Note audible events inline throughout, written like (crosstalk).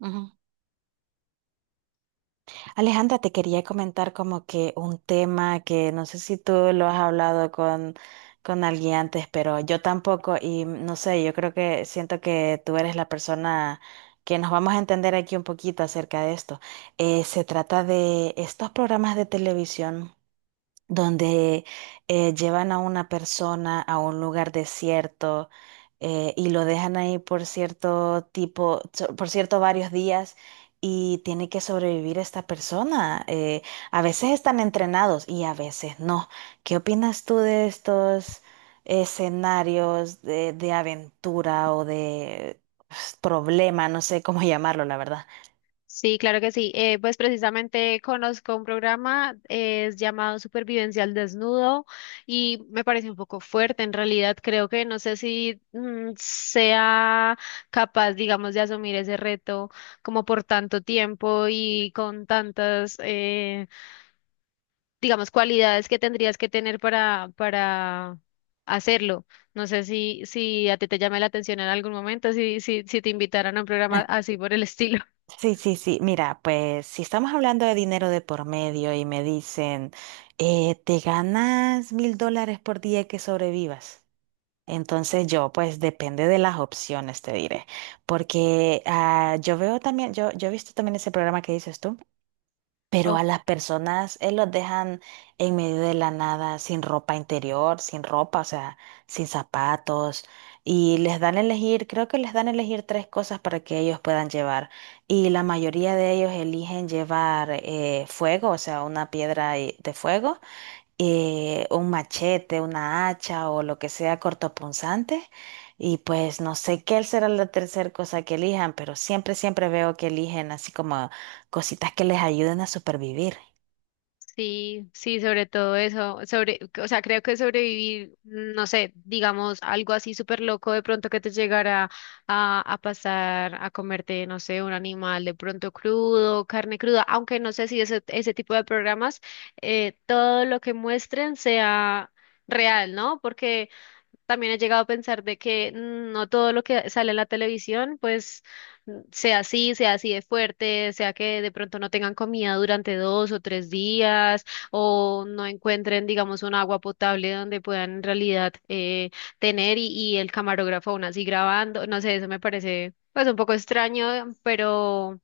Ujú. Alejandra, te quería comentar como que un tema que no sé si tú lo has hablado con alguien antes, pero yo tampoco y no sé, yo creo que siento que tú eres la persona que nos vamos a entender aquí un poquito acerca de esto. Se trata de estos programas de televisión donde llevan a una persona a un lugar desierto y lo dejan ahí por cierto tipo, por cierto varios días y tiene que sobrevivir esta persona. A veces están entrenados y a veces no. ¿Qué opinas tú de estos escenarios de aventura o de pues, problema? No sé cómo (laughs) llamarlo, la verdad. Sí, claro que sí. Pues precisamente conozco un programa, es llamado Supervivencia al Desnudo y me parece un poco fuerte en realidad. Creo que no sé si sea capaz, digamos, de asumir ese reto como por tanto tiempo y con tantas, digamos, cualidades que tendrías que tener para hacerlo. No sé si a ti te llama la atención en algún momento, si, si te invitaran a un programa así por el estilo. Sí, sí, sí. Mira, pues si estamos hablando de dinero de por medio y me dicen, te ganas $1000 por día que sobrevivas. Entonces yo, pues depende de las opciones, te diré. Porque yo veo también, yo he visto también ese programa que dices tú. Pero a (laughs) las personas, los dejan en medio de la nada, sin ropa interior, sin ropa, o sea, sin zapatos. Y les dan a elegir, creo que les dan a elegir tres cosas para que ellos puedan llevar. Y la mayoría de ellos eligen llevar fuego, o sea, una de fuego un machete, una hacha o lo que sea cortopunzante. Y pues no sé qué será la tercera cosa que elijan, pero siempre, siempre veo que eligen así como cositas que les ayuden a supervivir. Sí, sí, sobre todo eso, sobre, o sea, creo que sobrevivir, no sé, digamos, algo así súper loco de pronto que te llegara a pasar a comerte, no sé, un animal de pronto crudo, carne cruda, aunque no sé si ese tipo de programas, todo lo que muestren sea real, ¿no? Porque también he llegado a pensar de que no todo lo que sale en la televisión, pues sea así de fuerte, sea que de pronto no tengan comida durante dos o tres días, o no encuentren, digamos, un agua potable donde puedan en realidad tener y el camarógrafo aún así grabando. No sé, eso me parece pues un poco extraño,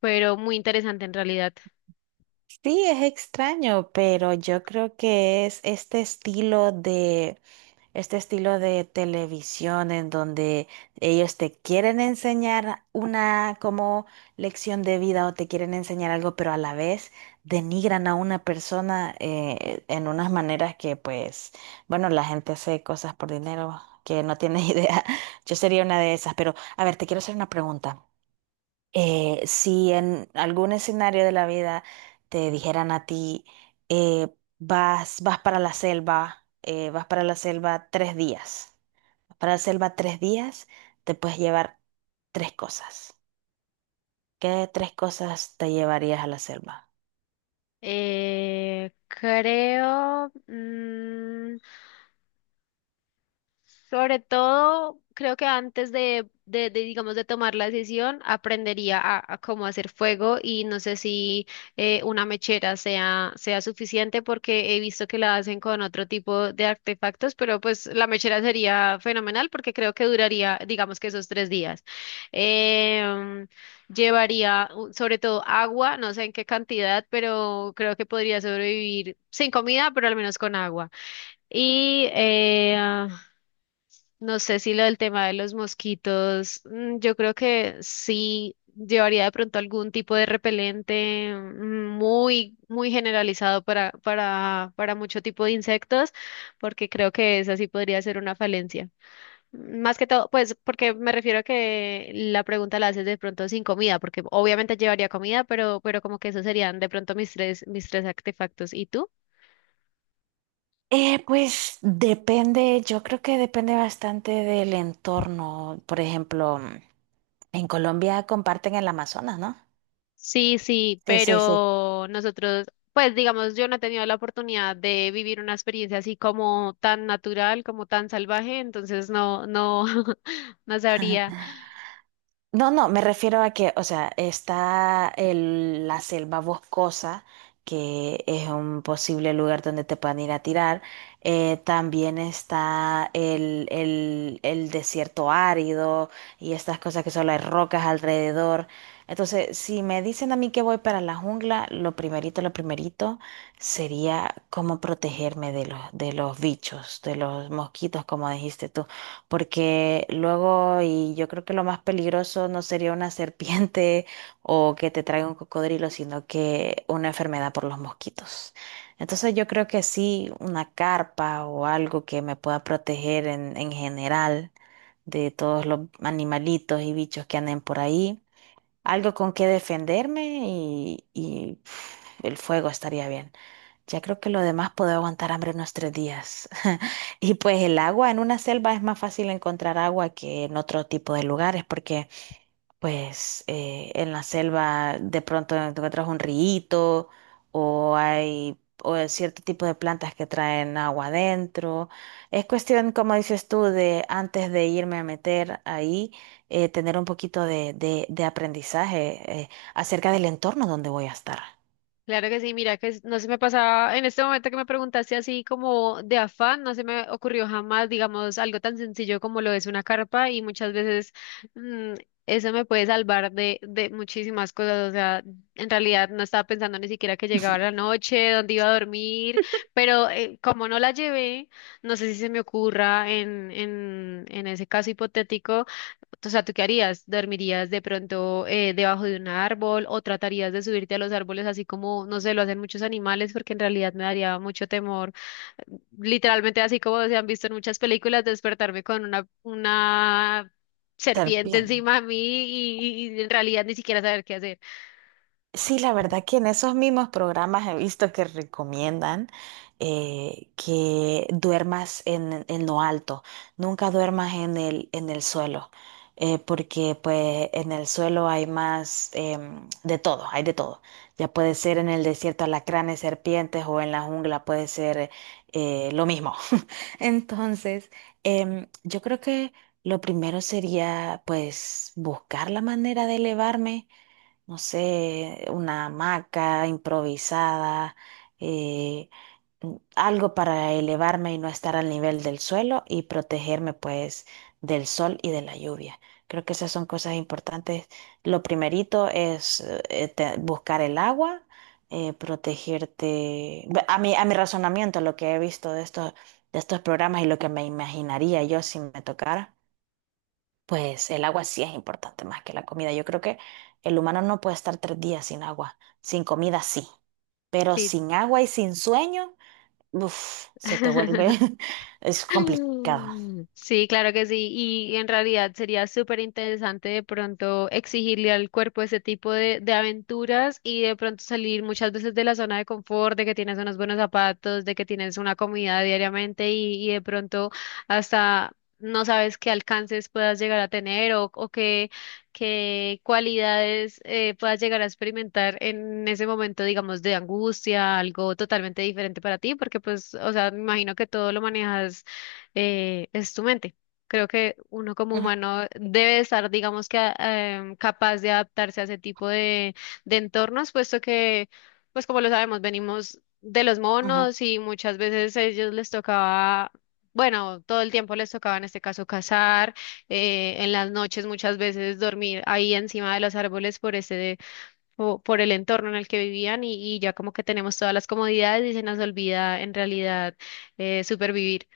pero muy interesante en realidad. Sí, es extraño, pero yo creo que es este estilo de televisión en donde ellos te quieren enseñar una como lección de vida o te quieren enseñar algo, pero a la vez denigran a una persona en unas maneras que pues, bueno, la gente hace cosas por dinero que no tiene (laughs) idea. Yo sería una de esas, pero a ver, te quiero hacer una pregunta. Si en algún escenario de la vida te dijeran a ti, eh, vas para la selva, vas para la selva tres días, te puedes llevar tres cosas. ¿Qué tres cosas te llevarías a la selva? Creo... sobre todo, creo que antes digamos, de tomar la decisión, aprendería a cómo hacer fuego y no sé si una mechera sea suficiente porque he visto que la hacen con otro tipo de artefactos, pero pues la mechera sería fenomenal porque creo que duraría, digamos que esos tres días. Em, llevaría sobre todo agua, no sé en qué cantidad, pero creo que podría sobrevivir sin comida, pero al menos con agua. Y no sé si lo del tema de los mosquitos, yo creo que sí llevaría de pronto algún tipo de repelente muy, muy generalizado para mucho tipo de insectos, porque creo que esa sí podría ser una falencia. Más que todo, pues, porque me refiero a que la pregunta la haces de pronto sin comida, porque obviamente llevaría comida, pero como que esos serían de pronto mis tres artefactos. ¿Y tú? Pues depende, yo creo que depende bastante del entorno. Por ejemplo, en Colombia comparten el Amazonas, ¿no? Sí, sí, Sí, sí, sí. pero nosotros, pues digamos, yo no he tenido la oportunidad de vivir una experiencia así como tan natural, como tan salvaje, entonces no, no, (laughs) no sabría. (laughs) No, no, me refiero a que, o sea, la selva boscosa, que es un posible lugar donde te puedan ir a tirar. También está el desierto árido y estas cosas que solo hay rocas alrededor. Entonces, si me dicen a mí que voy para la jungla, lo primerito sería cómo protegerme de de los bichos, de los mosquitos, como dijiste tú, porque luego, y yo creo que lo más peligroso no sería una (laughs) serpiente o que te traiga un cocodrilo, sino que una enfermedad por los mosquitos. Entonces yo creo que sí, una carpa o algo que me pueda proteger en general de todos los animalitos y bichos que anden por ahí. Algo con que defenderme y el fuego estaría bien. Ya creo que lo demás puede aguantar hambre unos tres días. (laughs) Y pues el agua en una selva es más fácil encontrar agua que en otro tipo de lugares, porque pues en la selva de pronto encuentras un río o hay o hay cierto tipo de plantas que traen agua adentro. Es cuestión, como dices tú, de antes de irme a meter ahí, tener un poquito de aprendizaje acerca del entorno donde voy a estar. Claro que sí, mira que no se me pasaba en este momento que me preguntaste así como de afán, no se me ocurrió jamás, digamos, algo tan sencillo como lo es una carpa y muchas veces mm, eso me puede salvar de muchísimas cosas, o sea, en realidad no estaba pensando ni siquiera que llegaba la noche, dónde iba a dormir, pero como no la llevé, no sé si se me ocurra en ese caso hipotético, o sea, ¿tú qué harías? ¿Dormirías de pronto debajo de un árbol o tratarías de subirte a los árboles así como, no sé, lo hacen muchos animales? Porque en realidad me daría mucho temor. Literalmente así como se han visto en muchas películas, despertarme con una Ser serpiente bien. encima de mí y en realidad ni siquiera saber qué hacer. Sí, la verdad que en esos mismos programas he visto que recomiendan que duermas en lo alto, nunca duermas en en el suelo, porque pues en el suelo hay más de todo, hay de todo. Ya puede ser en el desierto alacranes, serpientes o en la jungla puede ser lo mismo. (laughs) Entonces, yo creo que lo primero sería pues buscar la manera de elevarme, no sé, una hamaca improvisada, eh, algo para elevarme y no estar al nivel del suelo y protegerme pues del sol y de la lluvia. Creo que esas son cosas importantes. Lo primerito es buscar el agua, protegerte. A mi razonamiento, lo que he visto de estos programas y lo que me imaginaría yo si me tocara. Pues el agua sí es importante más que la comida. Yo creo que el humano no puede estar tres días sin agua. Sin comida sí. Pero Sí. sin agua y sin sueño, uf, (laughs) (laughs) es complicado. (laughs) Sí, claro que sí. Y en realidad sería súper interesante de pronto exigirle al cuerpo ese tipo de aventuras y de pronto salir muchas veces de la zona de confort, de que tienes unos buenos zapatos, de que tienes una comida diariamente y de pronto hasta no sabes qué alcances puedas llegar a tener o qué, qué cualidades puedas llegar a experimentar en ese momento, digamos, de angustia, algo totalmente diferente para ti, porque pues, o sea, me imagino que todo lo manejas es tu mente. Creo que uno como Ujú, humano debe estar, digamos que, capaz de adaptarse a ese tipo de entornos, puesto que, pues como lo sabemos, venimos de los ujú. monos y muchas veces a ellos les tocaba, bueno, todo el tiempo les tocaba en este caso cazar, en las noches muchas veces dormir ahí encima de los árboles por ese, por el entorno en el que vivían y ya como que tenemos todas las comodidades y se nos olvida en realidad supervivir.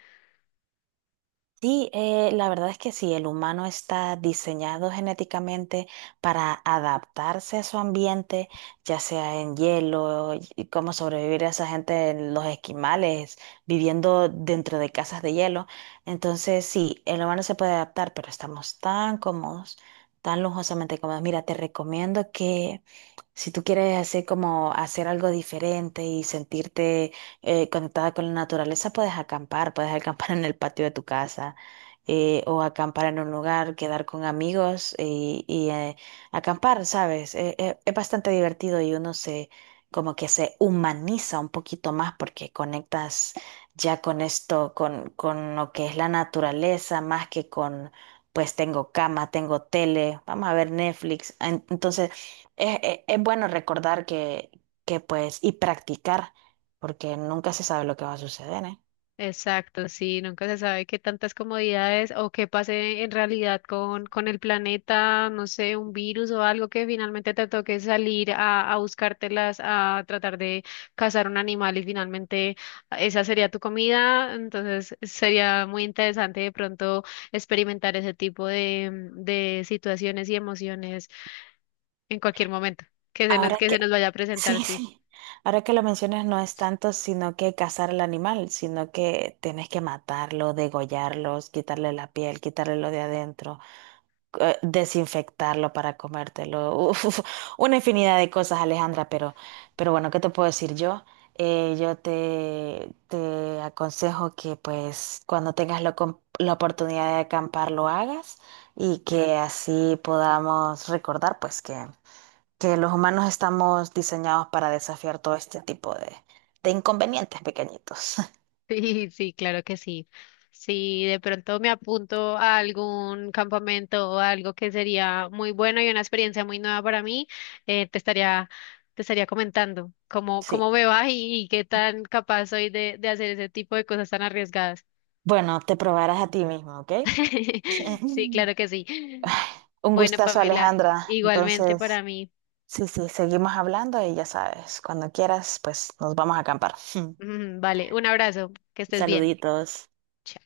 Sí, la verdad es que sí, el humano está diseñado genéticamente para adaptarse a su ambiente, ya sea en hielo, y cómo sobrevivir a esa gente en los esquimales, viviendo dentro de casas de hielo. Entonces, sí, el humano se puede adaptar, pero estamos tan cómodos, tan lujosamente cómodos. Mira, te recomiendo que si tú quieres hacer algo diferente y sentirte conectada con la naturaleza, puedes acampar (laughs) en el patio de tu casa, o acampar en un lugar, quedar con amigos y acampar, ¿sabes? Es bastante divertido y uno se, como que se humaniza un poquito más porque conectas ya con esto, con lo que es la naturaleza, más que con, pues tengo cama, tengo tele, vamos a ver Netflix. Entonces es bueno recordar que pues, y practicar, porque nunca se sabe lo que va a suceder, ¿eh? Exacto, sí, nunca se sabe qué tantas comodidades o qué pase en realidad con el planeta, no sé, un virus o algo que finalmente te toque salir a buscártelas, a tratar de cazar un animal y finalmente esa sería tu comida. Entonces sería muy interesante de pronto experimentar ese tipo de situaciones y emociones en cualquier momento Ahora que se que, nos vaya a (laughs) presentar, sí, sí. sí, ahora que lo mencionas, no es tanto sino que cazar al animal, sino que tienes que matarlo, degollarlos, quitarle la piel, quitarle lo de adentro, desinfectarlo para comértelo. (laughs) Uf, una infinidad de cosas, Alejandra, pero bueno, ¿qué te puedo decir yo? Yo te aconsejo que pues cuando tengas la oportunidad de acampar lo hagas y que así podamos recordar pues que los humanos estamos diseñados para desafiar todo este tipo de inconvenientes pequeñitos. (laughs) Sí, sí, claro que sí. Si de pronto me apunto a algún campamento o algo que sería muy bueno y una experiencia muy nueva para mí, eh, te estaría, te estaría comentando Sí. cómo me va y qué tan capaz soy de hacer ese tipo de cosas tan arriesgadas. Bueno, te probarás a ti mismo, ¿ok? (laughs) Sí, claro (laughs) que sí. Un Bueno, gustazo, Pamela, Alejandra. igualmente para Entonces, mí. (laughs) sí, sí, seguimos hablando y ya sabes, cuando quieras, pues nos vamos a acampar. (laughs) Vale, un abrazo, que estés bien. Saluditos. Chao.